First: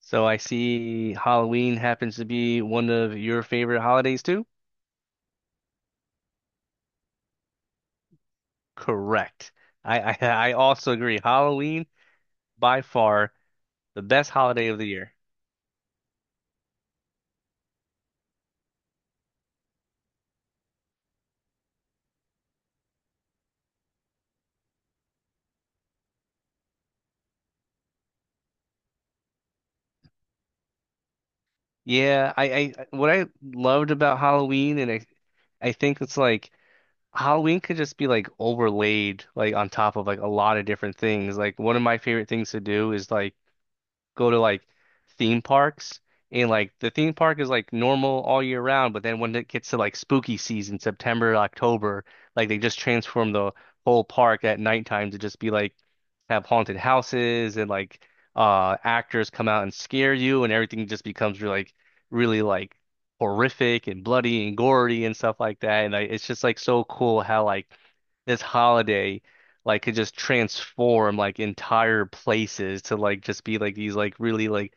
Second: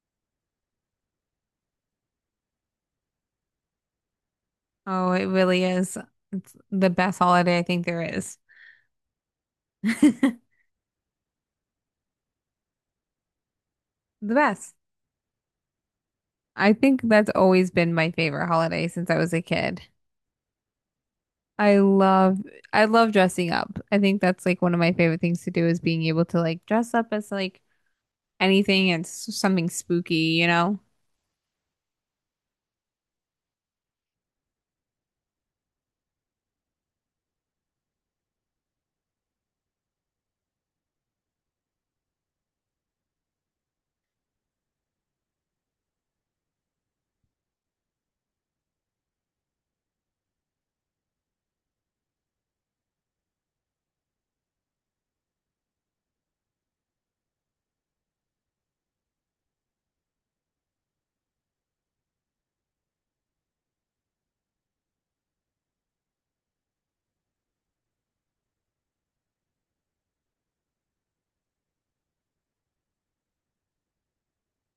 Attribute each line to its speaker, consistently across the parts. Speaker 1: So I see Halloween happens to be one of your favorite holidays too?
Speaker 2: Oh, it really is. It's the best holiday I think there is.
Speaker 1: Correct. I I also agree. Halloween, by far the best
Speaker 2: The
Speaker 1: holiday
Speaker 2: best.
Speaker 1: of the year.
Speaker 2: I think that's always been my favorite holiday since I was a kid. I love I love dressing up. I think that's like one of my favorite things to do is being able to like dress up as like anything and something spooky, you know?
Speaker 1: Yeah, I what I loved about Halloween, and I think it's like Halloween could just be like overlaid like on top of like a lot of different things. Like one of my favorite things to do is like go to like theme parks, and like the theme park is like normal all year round, but then when it gets to like spooky season, September, October, like they just transform the whole park at nighttime to just be like have haunted houses, and like actors come out and scare you, and everything just becomes really like horrific and bloody and gory and stuff like that. And like it's just like so cool how like this holiday like could just transform like entire places to like just be like these like really like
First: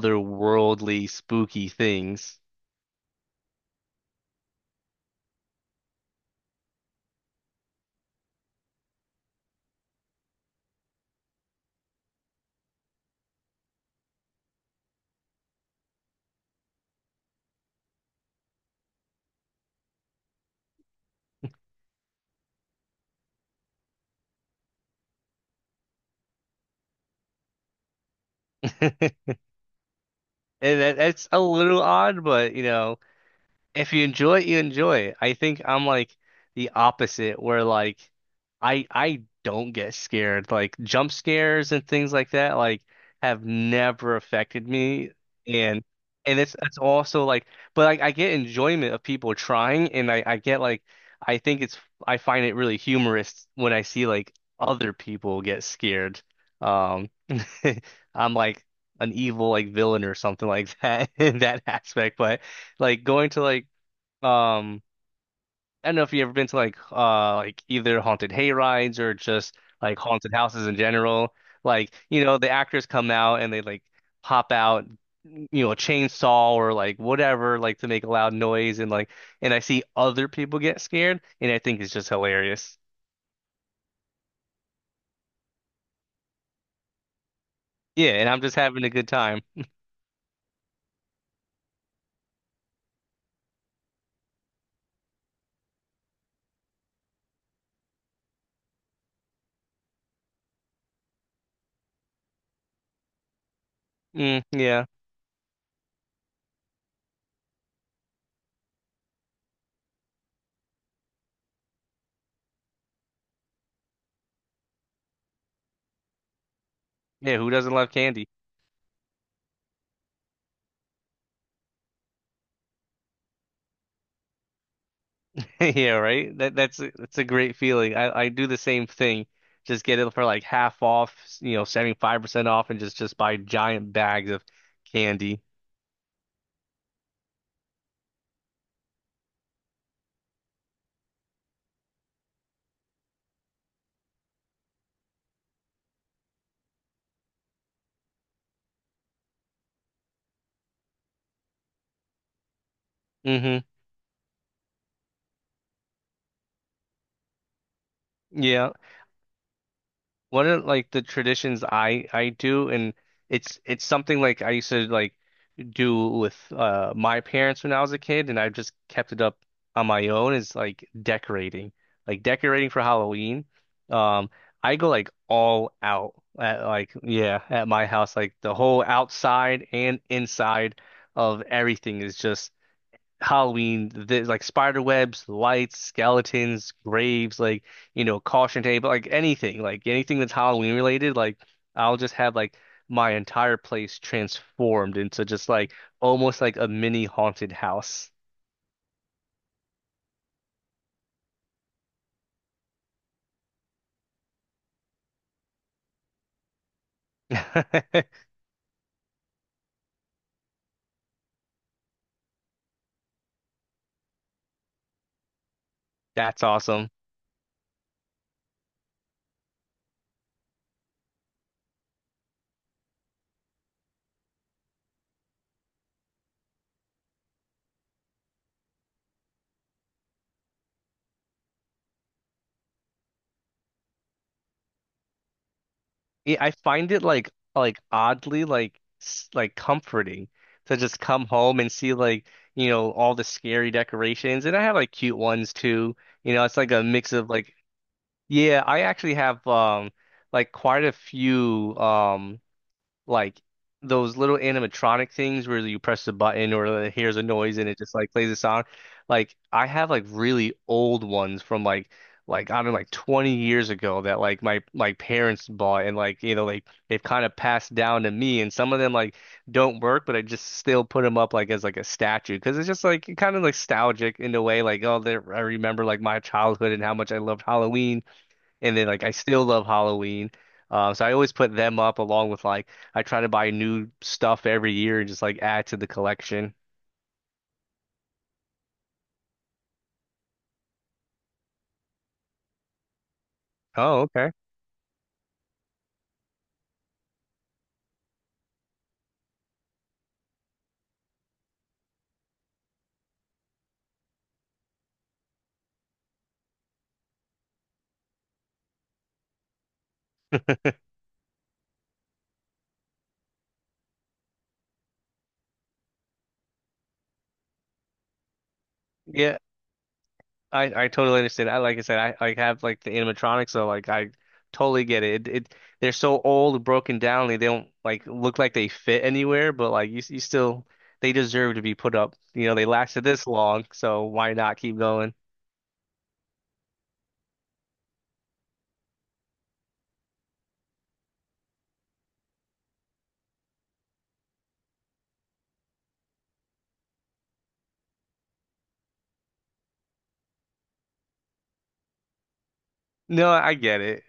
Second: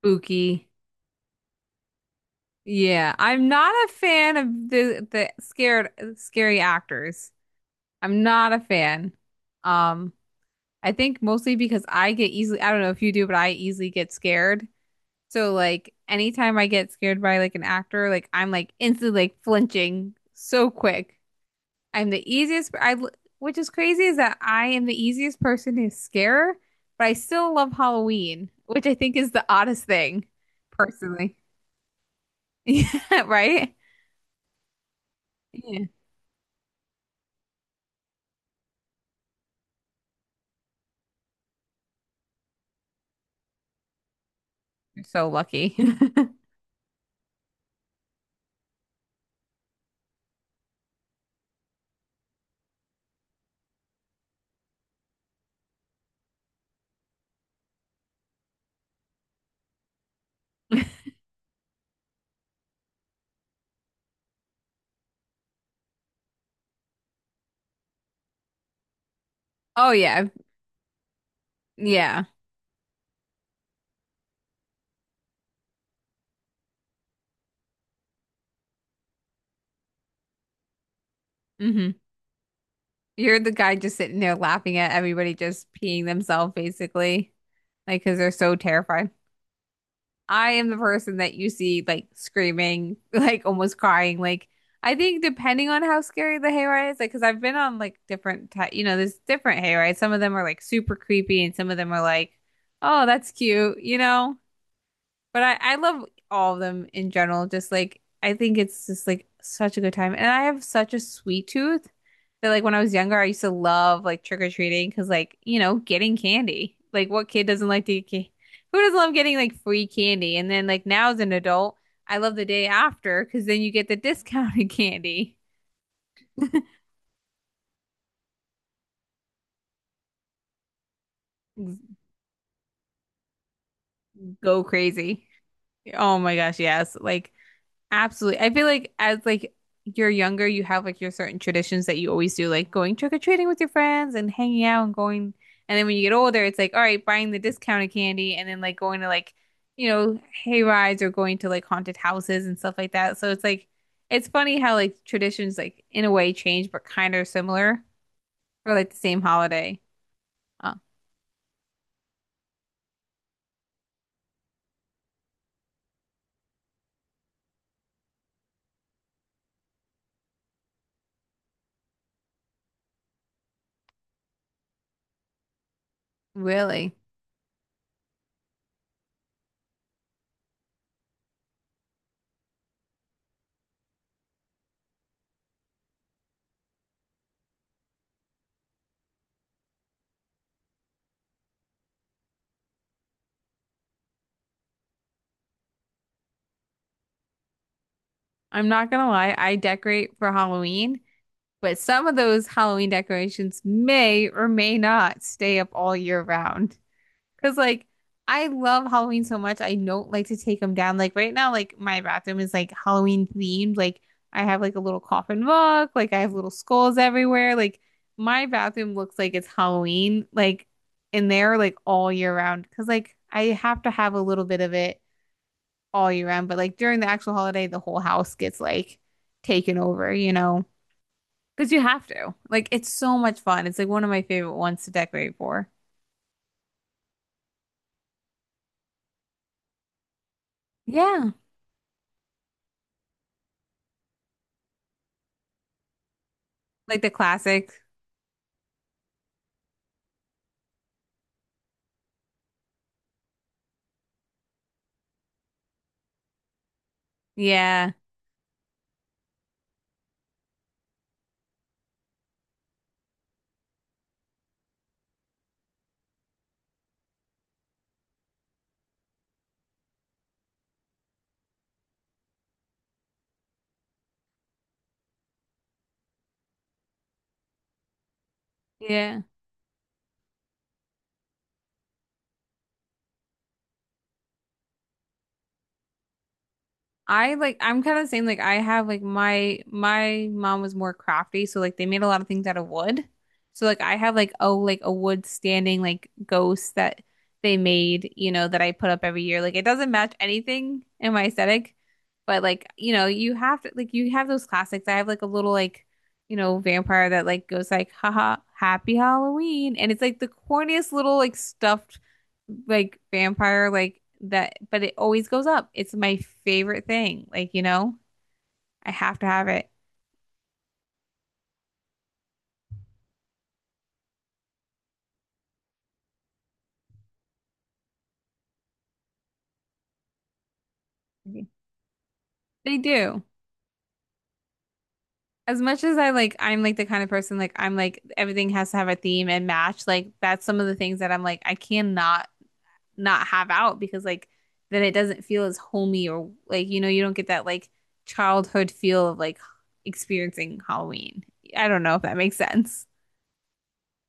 Speaker 2: Spooky.
Speaker 1: spooky things.
Speaker 2: Yeah, I'm not a fan of the scared scary actors. I'm not a fan. Um I think mostly because I get easily, I don't know if you do, but I easily get scared. So like anytime I get scared by like an actor, like I'm like instantly like flinching so quick. I'm the easiest, which is crazy is that I am the easiest person to scare, but I still love Halloween, which I think is the oddest thing,
Speaker 1: And that's
Speaker 2: personally.
Speaker 1: a little odd, but you know,
Speaker 2: Yeah, right?
Speaker 1: if you enjoy it, you enjoy it. I think I'm
Speaker 2: Yeah.
Speaker 1: like the opposite where like I don't get scared. Like jump scares and things like that like have never affected
Speaker 2: You're
Speaker 1: me,
Speaker 2: so lucky.
Speaker 1: and it's also like, but like I get enjoyment of people trying, and I get like, I think it's, I find it really humorous when I see like other people get scared. Um I'm like an evil like villain or something like that in that aspect, but like going to like um, I don't know if you've ever been to like either haunted hay rides or just
Speaker 2: Oh
Speaker 1: like
Speaker 2: yeah.
Speaker 1: haunted houses in general. Like,
Speaker 2: Yeah.
Speaker 1: you know, the actors come out and they like pop out, you know, a chainsaw or like whatever, like to make a loud noise, and like and I see other people get scared and I think
Speaker 2: Hmm.
Speaker 1: it's just hilarious.
Speaker 2: You're the guy just sitting there laughing at everybody just peeing themselves, basically, like
Speaker 1: Yeah,
Speaker 2: because
Speaker 1: and
Speaker 2: they're
Speaker 1: I'm
Speaker 2: so
Speaker 1: just having a good
Speaker 2: terrified.
Speaker 1: time.
Speaker 2: I am the person that you see like screaming, like almost crying. Like I think depending on how scary the hayride is, like because I've been on like different, ty you know, there's different hayrides. Some of them are like super creepy, and some of them are like, oh, that's cute, you know.
Speaker 1: Mm, yeah.
Speaker 2: But I love all of them in general. Just like I think it's just like such a good time. And I have such a sweet tooth that like when I was younger, I used to love like trick-or-treating because like, you know, getting candy. Like what
Speaker 1: Yeah,
Speaker 2: kid
Speaker 1: who
Speaker 2: doesn't
Speaker 1: doesn't
Speaker 2: like
Speaker 1: love
Speaker 2: to get
Speaker 1: candy?
Speaker 2: candy? Who doesn't love getting like free candy? And then like now as an adult, I love the day after because then you get the discounted candy.
Speaker 1: Yeah, right. That's a great feeling. I do the same thing. Just get it for like half off, you know, 75% off, and just buy giant bags of
Speaker 2: Go crazy.
Speaker 1: candy.
Speaker 2: Oh my gosh, yes. Like absolutely. I feel like as like you're younger, you have like your certain traditions that you always do, like going trick-or-treating with your friends and hanging out and going. And then when you get older, it's like, all right, buying the discounted candy and then like going to like, you know, hay rides or going to like haunted houses and stuff like that. So it's
Speaker 1: Hmm.
Speaker 2: like it's funny how like traditions like in a way change but kind of similar
Speaker 1: Yeah.
Speaker 2: for like the same holiday.
Speaker 1: One of
Speaker 2: Oh,
Speaker 1: like the traditions I do, and it's something like I used to like do with my parents when I was a kid, and I just kept it up on my own, is like decorating for Halloween. Um, I go like all out at like,
Speaker 2: really?
Speaker 1: yeah, at my house, like the whole outside and inside of everything is just Halloween, like spider webs, lights, skeletons, graves, like, you know, caution tape, like anything that's Halloween related, like I'll just have like my entire place transformed into just like almost like a mini haunted house.
Speaker 2: I'm not gonna lie, I decorate for Halloween, but some of those Halloween decorations may or may not stay up all year round. Because, like, I love Halloween so much. I don't like to take them down. Like, right now, like, my bathroom is like Halloween themed. Like, I have like a little coffin book, like, I have
Speaker 1: That's
Speaker 2: little
Speaker 1: awesome.
Speaker 2: skulls everywhere. Like, my bathroom looks like it's Halloween, like, in there, like, all year round. Because, like, I have to have a little bit of it all year round. But, like, during the actual holiday, the whole house gets like taken over, you know? Because you have to. Like, it's so much fun. It's like one of my favorite ones to decorate for.
Speaker 1: Yeah, I find it like oddly like like comforting to just come
Speaker 2: Yeah.
Speaker 1: home and see, like, you know, all the scary decorations, and I have like cute ones too. You know, it's like a
Speaker 2: Like the
Speaker 1: mix of like,
Speaker 2: classic.
Speaker 1: yeah, I actually have like quite a few like those little animatronic things where you press the button, or like, hears a noise and it
Speaker 2: Yeah.
Speaker 1: just like plays a sound. Like I have like really old ones from like I don't know like 20 years ago that like my parents bought, and like, you know, like they've kind of passed down to me, and some of them like don't work, but I just still put them up like as like a statue because it's just like kind of nostalgic in a way, like, oh, there, I remember like my childhood and how much I loved Halloween, and then like I
Speaker 2: Yeah.
Speaker 1: still love Halloween. So I always put them up along with, like, I try to buy new stuff every year and just like add to the collection.
Speaker 2: I like I'm kind of the same like I have like my mom was more crafty so like they made a lot of things out of wood. So like I
Speaker 1: Oh,
Speaker 2: have
Speaker 1: okay.
Speaker 2: like oh like a wood standing like ghost that they made, you know, that I put up every year. Like it doesn't match anything in my aesthetic, but like you know, you have to like you have those classics. I have like a little like you know vampire that like goes like haha happy Halloween and it's like the corniest little like stuffed like vampire like that, but it always goes up. It's my favorite thing. Like, you know, I have to
Speaker 1: Yeah,
Speaker 2: have it.
Speaker 1: I totally understand. I, like I said, I like have like the animatronics, so like I totally get it. They're so old and broken down, they don't like look like they fit anywhere, but like you still they deserve to be put up. You know, they
Speaker 2: They
Speaker 1: lasted
Speaker 2: do.
Speaker 1: this long, so why not keep going?
Speaker 2: As much as I like, I'm like the kind of person like I'm like everything has to have a theme and match. Like that's some of the things that I'm like I cannot not have out because like then it doesn't feel as homey or like you know you don't get that like childhood feel of like experiencing Halloween. I don't know if that makes sense,
Speaker 1: No, I get it.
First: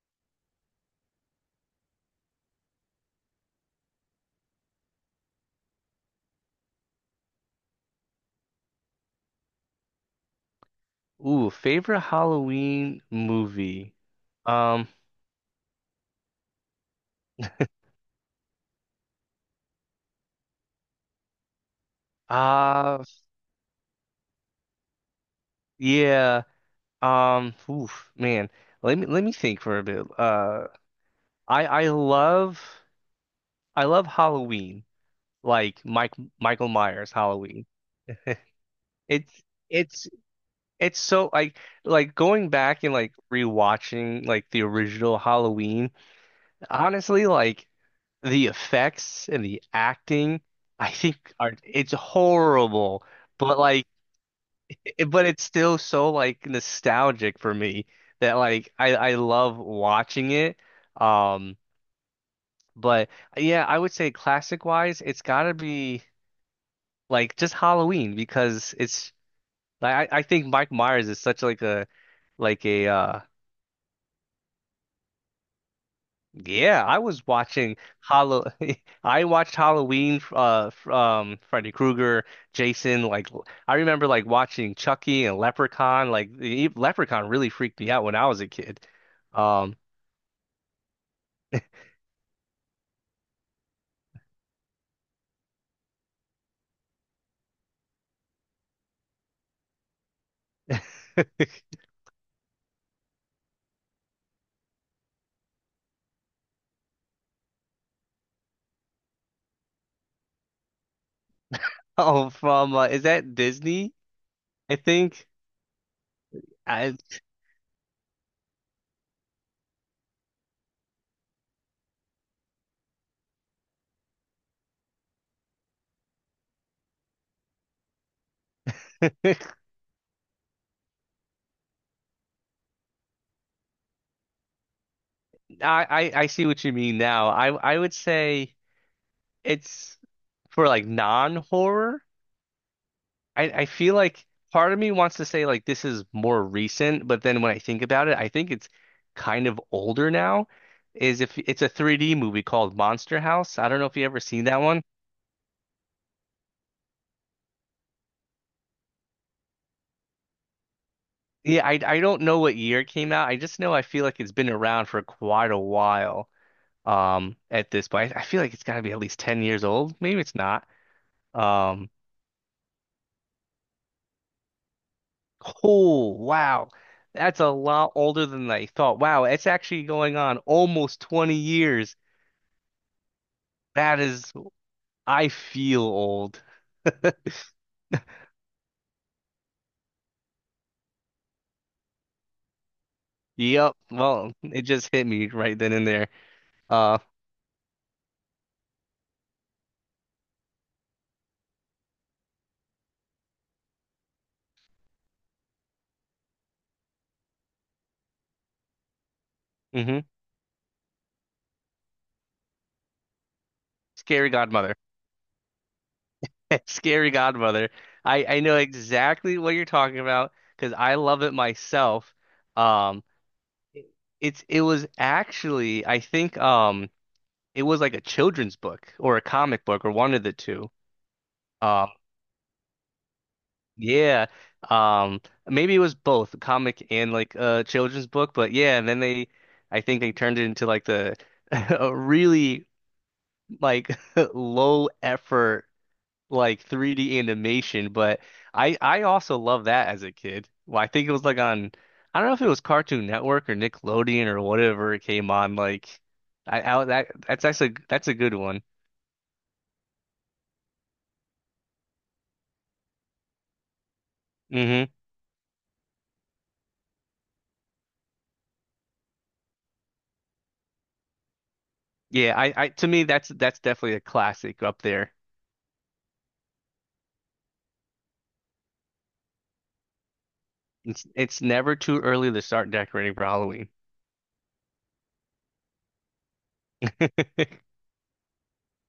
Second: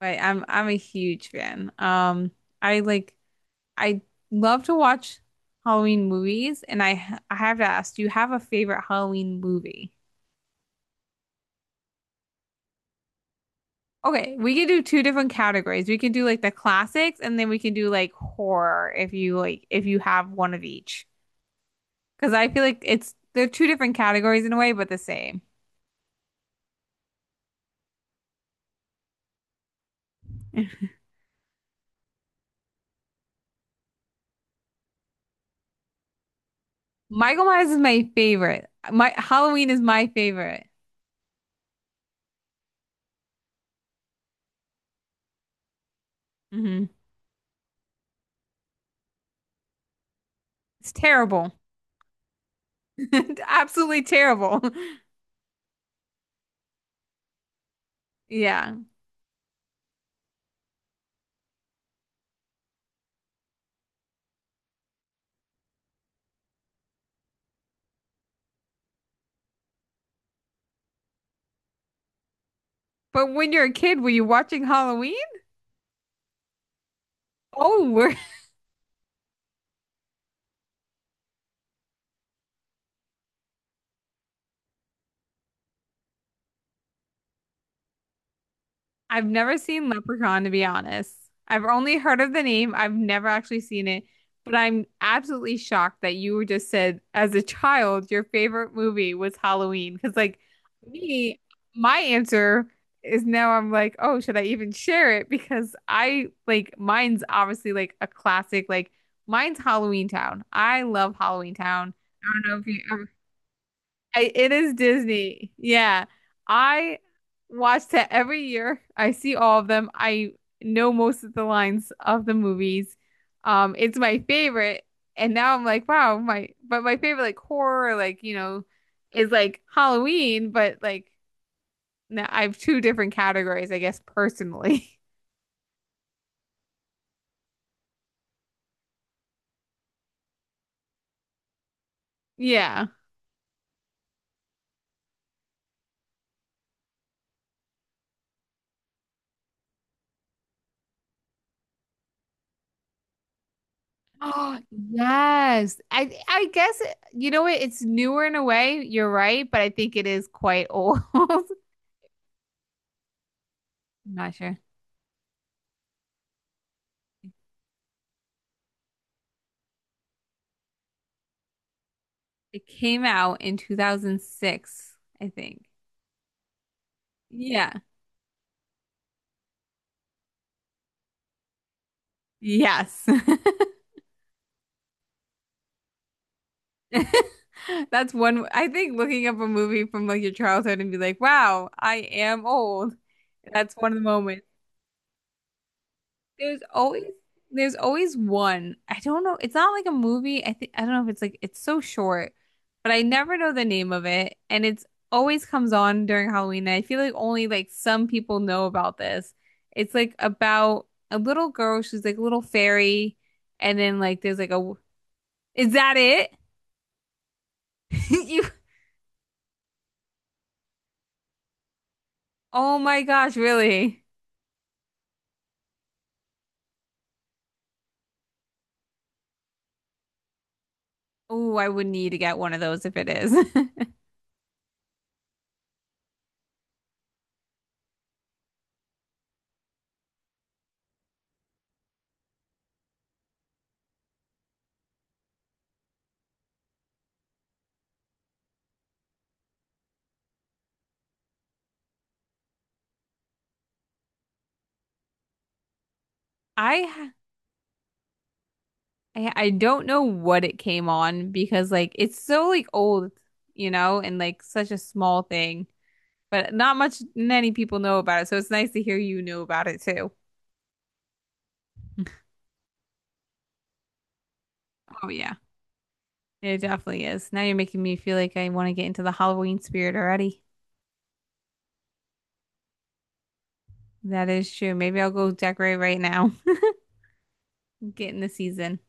Speaker 2: but I'm a huge fan. I like I love to watch Halloween movies, and I have to ask, do you have a favorite Halloween movie?
Speaker 1: Ooh, favorite Halloween movie.
Speaker 2: Okay, we can do
Speaker 1: Um,
Speaker 2: two different categories. We can do like the classics, and then we can do like horror if you like if you have one of each. Because I feel like
Speaker 1: Uh,
Speaker 2: it's they're two different categories in a way, but the same.
Speaker 1: yeah. Oof, man. Let me think for a bit. I I love I love Halloween. Like Mike Michael Myers
Speaker 2: Michael
Speaker 1: Halloween.
Speaker 2: Myers is my favorite. My
Speaker 1: It's
Speaker 2: Halloween is my
Speaker 1: it's
Speaker 2: favorite.
Speaker 1: it's so like going back and like rewatching like the original Halloween.
Speaker 2: Hmm.
Speaker 1: Honestly, like the effects and the acting, I
Speaker 2: It's
Speaker 1: think
Speaker 2: terrible.
Speaker 1: are, it's horrible. But like
Speaker 2: Absolutely terrible.
Speaker 1: it- but it's still so like nostalgic for me that like
Speaker 2: Yeah.
Speaker 1: I love watching it. Um, but yeah, I would say classic wise, it's gotta be like just Halloween because it's like I think Mike Myers is such like a like a,
Speaker 2: But when you're a kid, were you watching Halloween?
Speaker 1: yeah, I was watching
Speaker 2: Oh, we're.
Speaker 1: Hollow I watched Halloween, Freddy Krueger, Jason, like I remember like watching Chucky and Leprechaun, like the Leprechaun really freaked me out when I was a kid.
Speaker 2: I've never
Speaker 1: Um
Speaker 2: seen Leprechaun, to be honest. I've only heard of the name. I've never actually seen it, but I'm absolutely shocked that you just said, as a child, your favorite movie was Halloween. Because, like, me, my answer is now I'm like, oh, should I even share it? Because I like mine's obviously like a classic. Like, mine's Halloween Town. I love Halloween Town. I
Speaker 1: Oh,
Speaker 2: don't know if
Speaker 1: from
Speaker 2: you
Speaker 1: is
Speaker 2: ever
Speaker 1: that Disney?
Speaker 2: it is
Speaker 1: I think
Speaker 2: Disney. Yeah.
Speaker 1: I,
Speaker 2: I watch that every year. I see all of them. I know most of the lines of the movies. It's my favorite. And now I'm like, wow, my but my favorite like horror, like, you know, is
Speaker 1: I
Speaker 2: like Halloween, but like now I have two different categories, I guess personally.
Speaker 1: I see what you mean now. I would say it's for like non-horror.
Speaker 2: Yeah.
Speaker 1: I feel like part of me wants to say like this is more recent, but then when I think about it, I think it's kind of older now. Is, if it's a 3D movie called Monster House. I don't know if you ever seen
Speaker 2: Oh,
Speaker 1: that one.
Speaker 2: yes. I guess you know what? It's newer in a way. You're right, but I think it is quite old. I'm
Speaker 1: Yeah, I don't know what year it came out. I just know I feel like it's
Speaker 2: not
Speaker 1: been
Speaker 2: sure.
Speaker 1: around for quite a while at this point. I feel like it's got to be at least 10 years old. Maybe it's not. Um
Speaker 2: It came out in 2006, I think.
Speaker 1: oh wow. That's a
Speaker 2: Yeah.
Speaker 1: lot older than I thought. Wow, it's actually going on almost 20 years.
Speaker 2: Yes.
Speaker 1: That is, I feel old.
Speaker 2: That's one. I think looking up a movie from like your childhood and be like, wow, I am old. That's
Speaker 1: Yep.
Speaker 2: one of the
Speaker 1: Well,
Speaker 2: moments.
Speaker 1: it just hit me right then and there.
Speaker 2: There's
Speaker 1: Uh,
Speaker 2: always there's always one. I don't know. It's not like a movie. I think I don't know if it's like it's so short, but I never know the name of it, and it's always comes on during Halloween. And I feel like only like some people know about this. It's
Speaker 1: hmm
Speaker 2: like about a little girl. She's like a little fairy, and then like
Speaker 1: Scary
Speaker 2: there's like a.
Speaker 1: Godmother.
Speaker 2: Is that it?
Speaker 1: Scary Godmother. I
Speaker 2: You.
Speaker 1: know exactly what you're talking about because I love it myself.
Speaker 2: Oh my
Speaker 1: Um
Speaker 2: gosh!
Speaker 1: It-
Speaker 2: Really?
Speaker 1: it was actually, I think, it was like a children's book or a comic book or one of the two.
Speaker 2: Oh, I would
Speaker 1: Um
Speaker 2: need to get one of those if it is.
Speaker 1: yeah. Um maybe it was both a comic and like a children's book, but yeah, and then they I think they turned it into like the a really like low effort like 3D animation, but I also love that as a kid. Well, I think it was like on, I don't know if it was Cartoon Network or Nickelodeon or whatever it came on. Like I that
Speaker 2: I
Speaker 1: that's that's a that's a good one.
Speaker 2: I don't know what it came on because like it's so like old, you know, and like such a
Speaker 1: Hmm,
Speaker 2: small thing, but not much many people know about it. So it's nice to hear you know about it too.
Speaker 1: yeah, I to me that's definitely a classic up
Speaker 2: Oh
Speaker 1: there.
Speaker 2: yeah. It definitely is. Now you're making me feel like I want to get into the Halloween spirit already.
Speaker 1: It's never too early to start decorating for Halloween.
Speaker 2: That is true. Maybe I'll go decorate right now, get in the season.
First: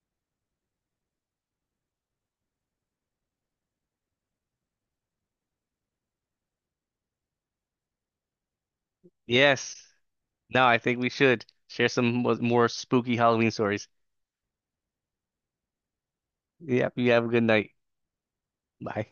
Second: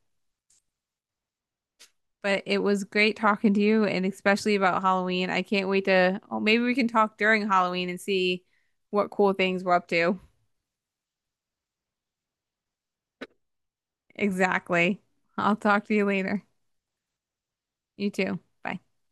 Speaker 2: But it was great talking to you and especially about Halloween. I can't wait to, oh, maybe we can talk during Halloween and see what cool things we're
Speaker 1: Yes.
Speaker 2: up to.
Speaker 1: No, I think we should share some more spooky Halloween stories.
Speaker 2: Exactly. I'll talk to you later.
Speaker 1: Yep, you have a good night.
Speaker 2: You too. Bye.
Speaker 1: Bye.